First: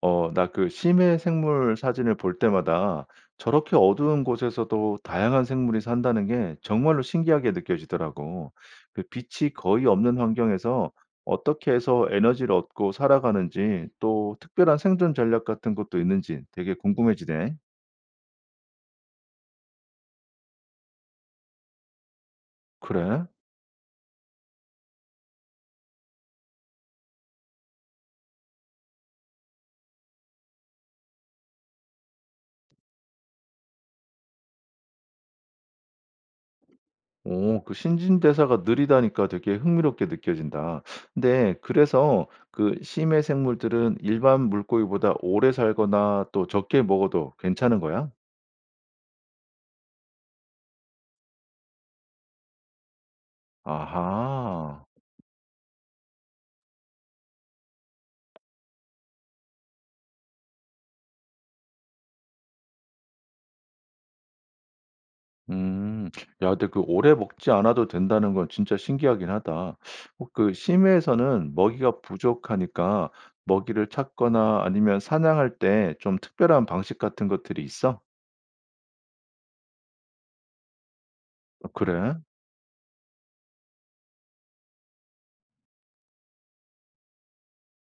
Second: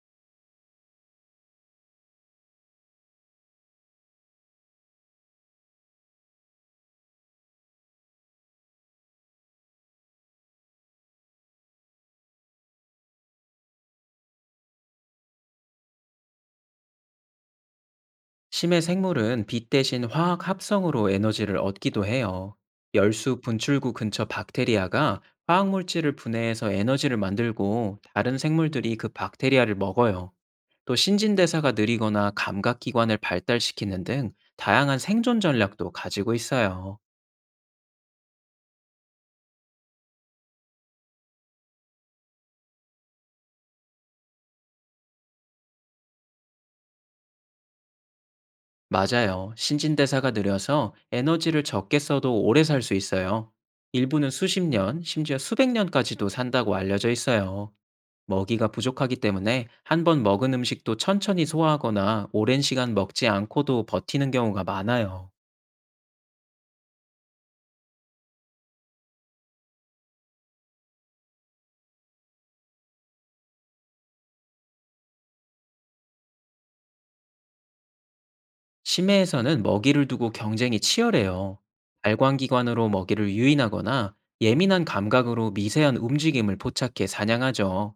나 그 심해 생물 사진을 볼 때마다 저렇게 어두운 곳에서도 다양한 생물이 산다는 게 정말로 신기하게 느껴지더라고. 그 빛이 거의 없는 환경에서 어떻게 해서 에너지를 얻고 살아가는지 또 특별한 생존 전략 같은 것도 있는지 되게 궁금해지네. 심해 생물은 빛 대신 화학 합성으로 에너지를 얻기도 해요. 그래? 열수 분출구 근처 박테리아가 화학 물질을 분해해서 에너지를 만들고 다른 생물들이 그 박테리아를 먹어요. 또 신진대사가 느리거나 감각기관을 발달시키는 등 다양한 생존 전략도 가지고 있어요. 오, 그 신진대사가 느리다니까 되게 흥미롭게 느껴진다. 근데 그래서 그 심해 생물들은 일반 물고기보다 오래 살거나 또 적게 먹어도 괜찮은 거야? 맞아요. 신진대사가 느려서 에너지를 적게 써도 오래 살 수 있어요. 일부는 수십 아하. 년, 심지어 수백 년까지도 산다고 알려져 있어요. 먹이가 부족하기 때문에 한 번 먹은 음식도 천천히 소화하거나 오랜 시간 먹지 않고도 버티는 경우가 많아요. 음. 야 근데 그 오래 먹지 않아도 된다는 건 진짜 신기하긴 하다. 그 심해에서는 먹이가 부족하니까 먹이를 찾거나 아니면 사냥할 때 좀 특별한 방식 같은 것들이 있어? 심해에서는 먹이를 두고 경쟁이 치열해요. 어 그래? 발광기관으로 먹이를 유인하거나 예민한 감각으로 미세한 움직임을 포착해 사냥하죠.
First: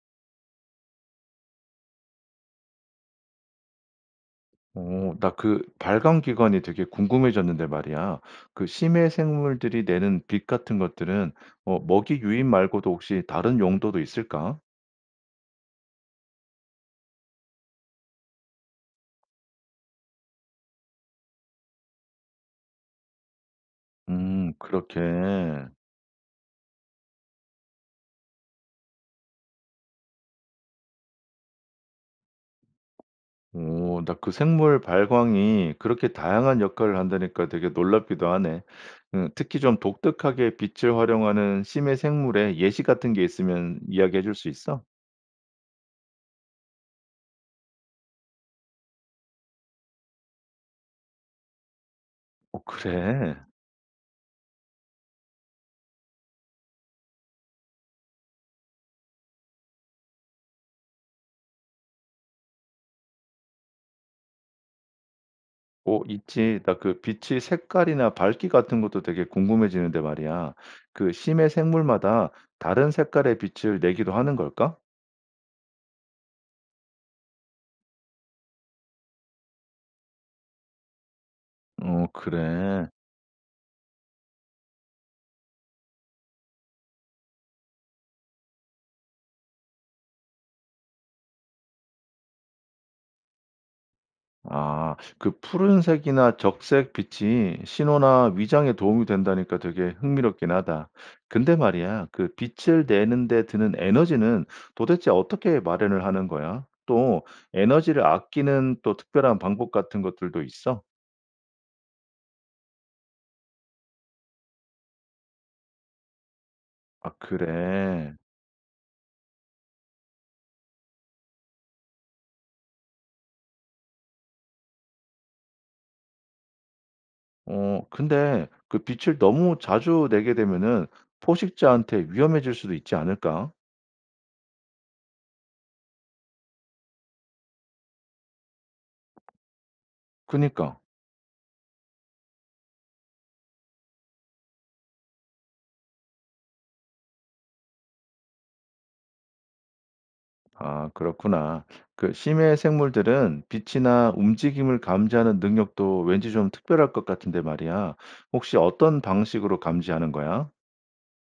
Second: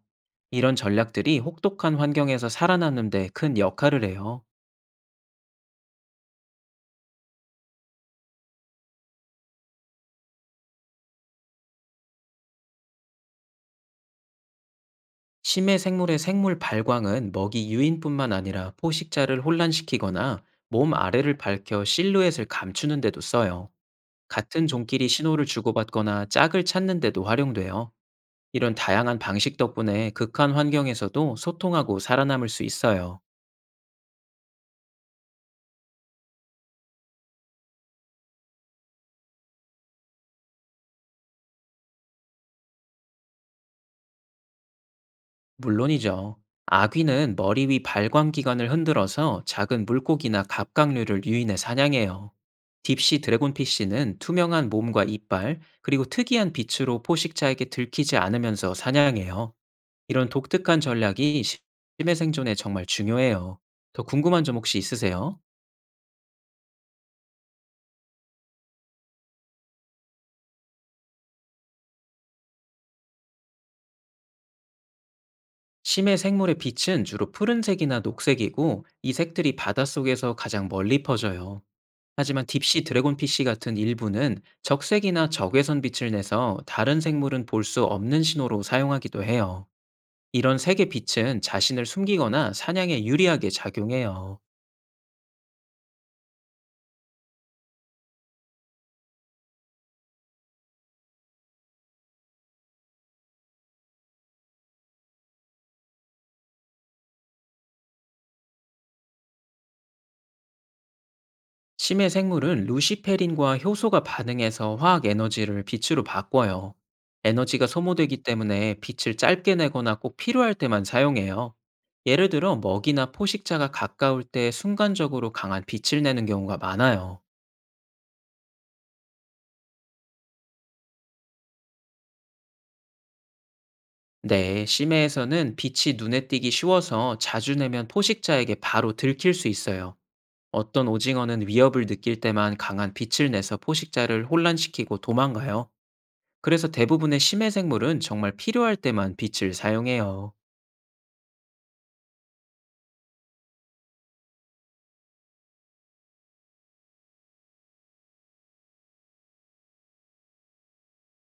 이런 전략들이 혹독한 환경에서 살아남는 데 큰 역할을 해요. 나 그 발광 기관이 되게 궁금해졌는데 말이야. 그 심해 생물들이 내는 빛 같은 것들은 먹이 유인 말고도 혹시 다른 용도도 있을까? 심해 생물의 생물 발광은 먹이 유인뿐만 아니라 포식자를 혼란시키거나 몸 아래를 밝혀 실루엣을 감추는 데도 써요. 같은 그렇게. 종끼리 신호를 주고받거나 짝을 찾는 데도 활용돼요. 이런 다양한 방식 덕분에 극한 환경에서도 소통하고 살아남을 수 있어요. 오, 나 그 생물 발광이 그렇게 다양한 역할을 한다니까 되게 놀랍기도 하네. 특히 좀 독특하게 빛을 활용하는 심해 생물의 예시 같은 게 있으면 이야기해 줄 수 있어? 물론이죠. 아귀는 머리 위 발광기관을 흔들어서 작은 물고기나 갑각류를 유인해 사냥해요. 어, 딥시 그래. 드래곤피쉬는 투명한 몸과 이빨, 그리고 특이한 빛으로 포식자에게 들키지 않으면서 사냥해요. 이런 독특한 전략이 심해 생존에 정말 중요해요. 더 궁금한 점 혹시 있으세요? 오, 있지. 나 그 빛의 색깔이나 밝기 같은 것도 되게 궁금해지는데 말이야. 그 심해 생물마다 다른 색깔의 빛을 내기도 하는 걸까? 심해 생물의 빛은 주로 푸른색이나 녹색이고 이 색들이 바닷속에서 가장 멀리 퍼져요. 어, 하지만 딥시 그래. 드래곤피쉬 같은 일부는 적색이나 적외선 빛을 내서 다른 생물은 볼 수 없는 신호로 사용하기도 해요. 이런 색의 빛은 자신을 숨기거나 사냥에 유리하게 작용해요. 아 그 푸른색이나 적색 빛이 신호나 위장에 도움이 된다니까 되게 흥미롭긴 하다. 근데 말이야, 그 빛을 내는 데 드는 에너지는 도대체 어떻게 마련을 하는 거야? 또 에너지를 아끼는 또 특별한 방법 같은 것들도 있어? 심해 생물은 루시페린과 효소가 반응해서 화학 에너지를 빛으로 바꿔요. 아 에너지가 그래. 소모되기 때문에 빛을 짧게 내거나 꼭 필요할 때만 사용해요. 예를 들어 먹이나 포식자가 가까울 때 순간적으로 강한 빛을 내는 경우가 많아요. 근데 그 빛을 너무 자주 내게 되면은 포식자한테 위험해질 수도 있지 않을까? 네, 심해에서는 빛이 눈에 띄기 쉬워서 자주 내면 포식자에게 바로 들킬 수 있어요. 그니까. 어떤 오징어는 위협을 느낄 때만 강한 빛을 내서 포식자를 혼란시키고 도망가요. 그래서 대부분의 심해 생물은 정말 필요할 때만 빛을 사용해요. 아 그렇구나. 그 심해 생물들은 빛이나 움직임을 감지하는 능력도 왠지 좀 특별할 것 같은데 말이야. 혹시 어떤 방식으로 감지하는 거야?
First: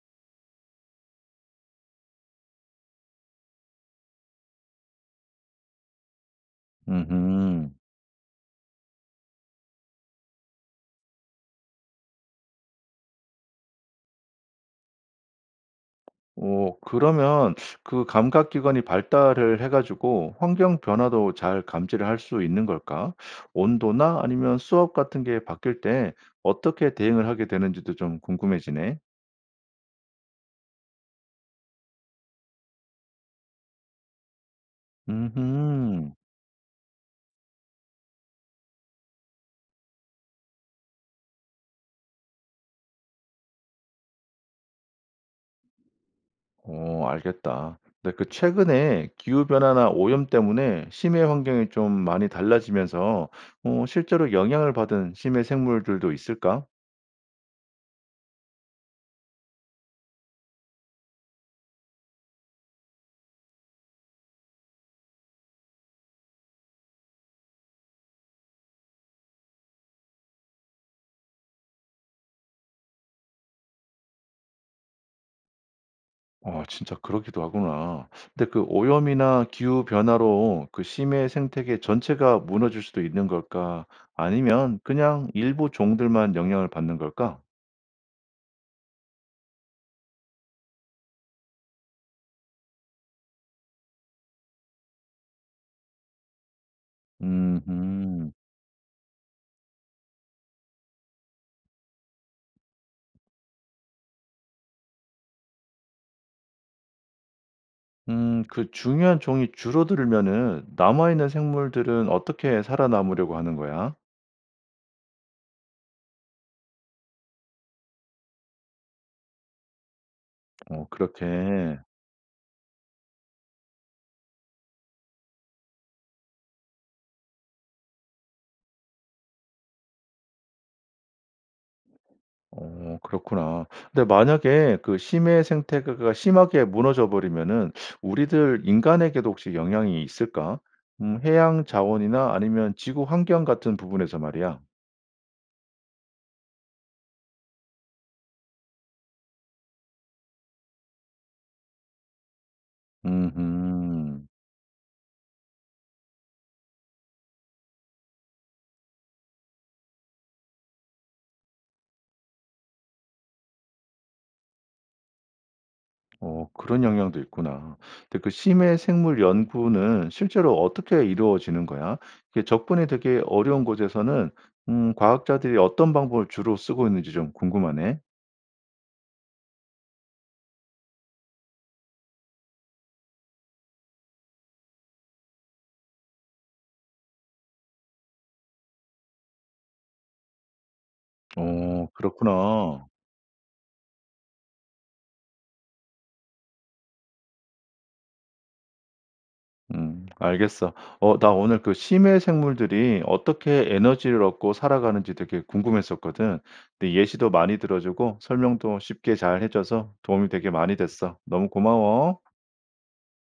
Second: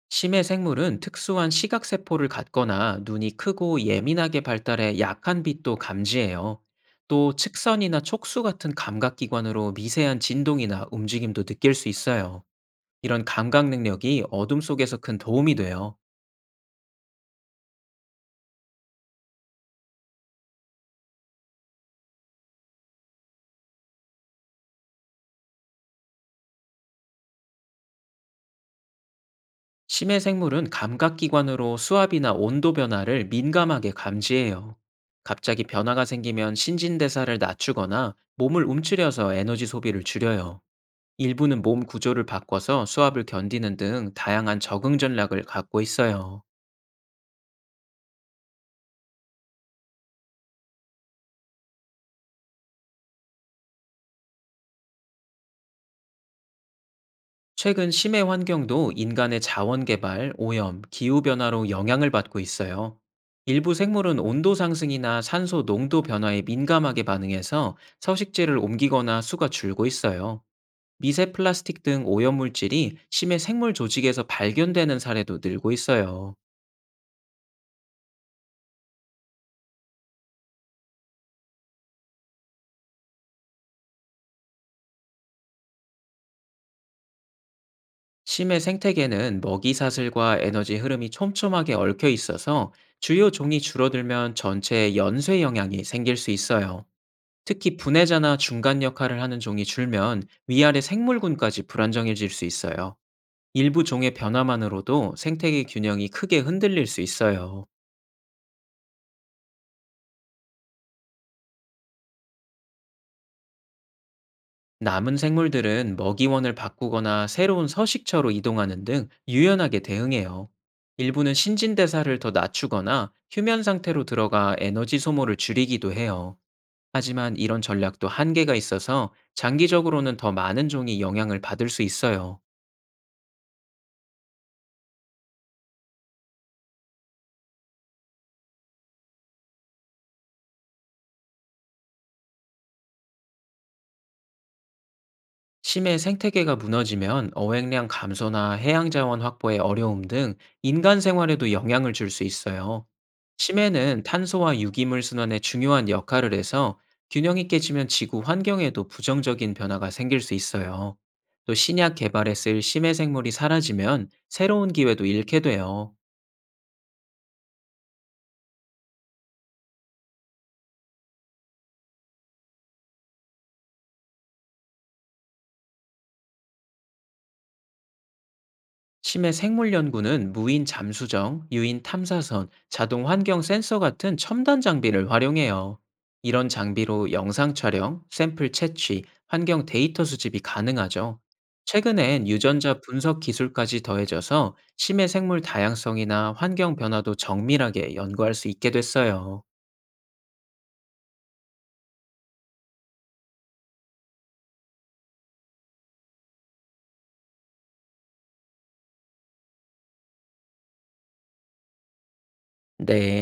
심해 생물은 특수한 시각세포를 갖거나 눈이 크고 예민하게 발달해 약한 빛도 감지해요. 또 오 측선이나 촉수 같은 감각기관으로 미세한 진동이나 움직임도 느낄 수 있어요. 이런 감각 능력이 어둠 속에서 큰 도움이 돼요. 그러면 그 감각 기관이 발달을 해 가지고 환경 변화도 잘 감지를 할 수 있는 걸까? 온도나 아니면 수압 같은 게 바뀔 때 어떻게 대응을 하게 되는지도 좀 궁금해지네. 심해 생물은 감각기관으로 수압이나 온도 변화를 민감하게 감지해요. 갑자기 변화가 음 생기면 신진대사를 낮추거나 몸을 움츠려서 에너지 소비를 줄여요. 일부는 몸 구조를 바꿔서 수압을 견디는 등 다양한 적응 전략을 갖고 있어요. 어 알겠다. 근데 그 최근에 기후 변화나 오염 때문에 심해 환경이 좀 많이 달라지면서 실제로 영향을 받은 심해 생물들도 있을까? 최근 심해 환경도 인간의 자원 개발, 오염, 기후변화로 영향을 받고 있어요. 일부 생물은 온도 상승이나 산소 농도 변화에 민감하게 반응해서 서식지를 옮기거나 수가 줄고 있어요. 미세 플라스틱 등 오염물질이 심해 생물 조직에서 발견되는 사례도 늘고 있어요. 어 진짜 그러기도 하구나. 근데 그 오염이나 기후 변화로 그 심해 생태계 전체가 무너질 수도 있는 걸까? 아니면 그냥 일부 종들만 영향을 받는 걸까? 심해 생태계는 먹이 사슬과 에너지 흐름이 촘촘하게 얽혀 있어서 주요 종이 줄어들면 전체에 연쇄 영향이 생길 수 있어요. 음 특히 음, 분해자나 중간 역할을 하는 종이 줄면 위아래 생물군까지 불안정해질 수 있어요. 일부 종의 변화만으로도 생태계 균형이 크게 흔들릴 수 있어요. 그 중요한 종이 줄어들면은 남아있는 생물들은 어떻게 살아남으려고 하는 거야? 남은 생물들은 먹이원을 바꾸거나 새로운 서식처로 이동하는 등 유연하게 대응해요. 어 일부는 그렇게. 신진대사를 더 낮추거나 휴면 상태로 들어가 에너지 소모를 줄이기도 해요. 하지만 이런 전략도 한계가 있어서 장기적으로는 더 많은 종이 영향을 받을 수 있어요. 어 그렇구나. 근데 만약에 그 심해 생태계가 심하게 무너져 버리면은 우리들 인간에게도 혹시 영향이 있을까? 해양 자원이나 아니면 지구 환경 같은 부분에서 말이야. 심해 생태계가 무너지면 어획량 감소나 해양자원 확보의 어려움 등 인간 생활에도 영향을 줄 수 있어요. 심해는 음 탄소와 유기물 순환에 중요한 역할을 해서 균형이 깨지면 지구 환경에도 부정적인 변화가 생길 수 있어요. 또 신약 개발에 쓸 심해 생물이 사라지면 새로운 기회도 잃게 돼요. 어 그런 영향도 있구나. 근데 그 심해 생물 연구는 실제로 어떻게 이루어지는 거야? 이게 접근이 되게 어려운 곳에서는 과학자들이 어떤 방법을 주로 쓰고 있는지 좀 궁금하네. 심해 생물 연구는 무인 잠수정, 유인 탐사선, 자동 환경 센서 같은 첨단 장비를 활용해요. 이런 장비로 영상 촬영, 샘플 채취, 환경 데이터 수집이 가능하죠. 어 최근엔 유전자 그렇구나. 분석 기술까지 더해져서 심해 생물 다양성이나 환경 변화도 정밀하게 연구할 수 있게 됐어요. 알겠어. 나 오늘 그 심해 생물들이 어떻게 에너지를 얻고 살아가는지 되게 궁금했었거든. 근데 예시도 많이 들어주고 설명도 쉽게 잘 해줘서 도움이 되게 많이 됐어. 너무 고마워. 네.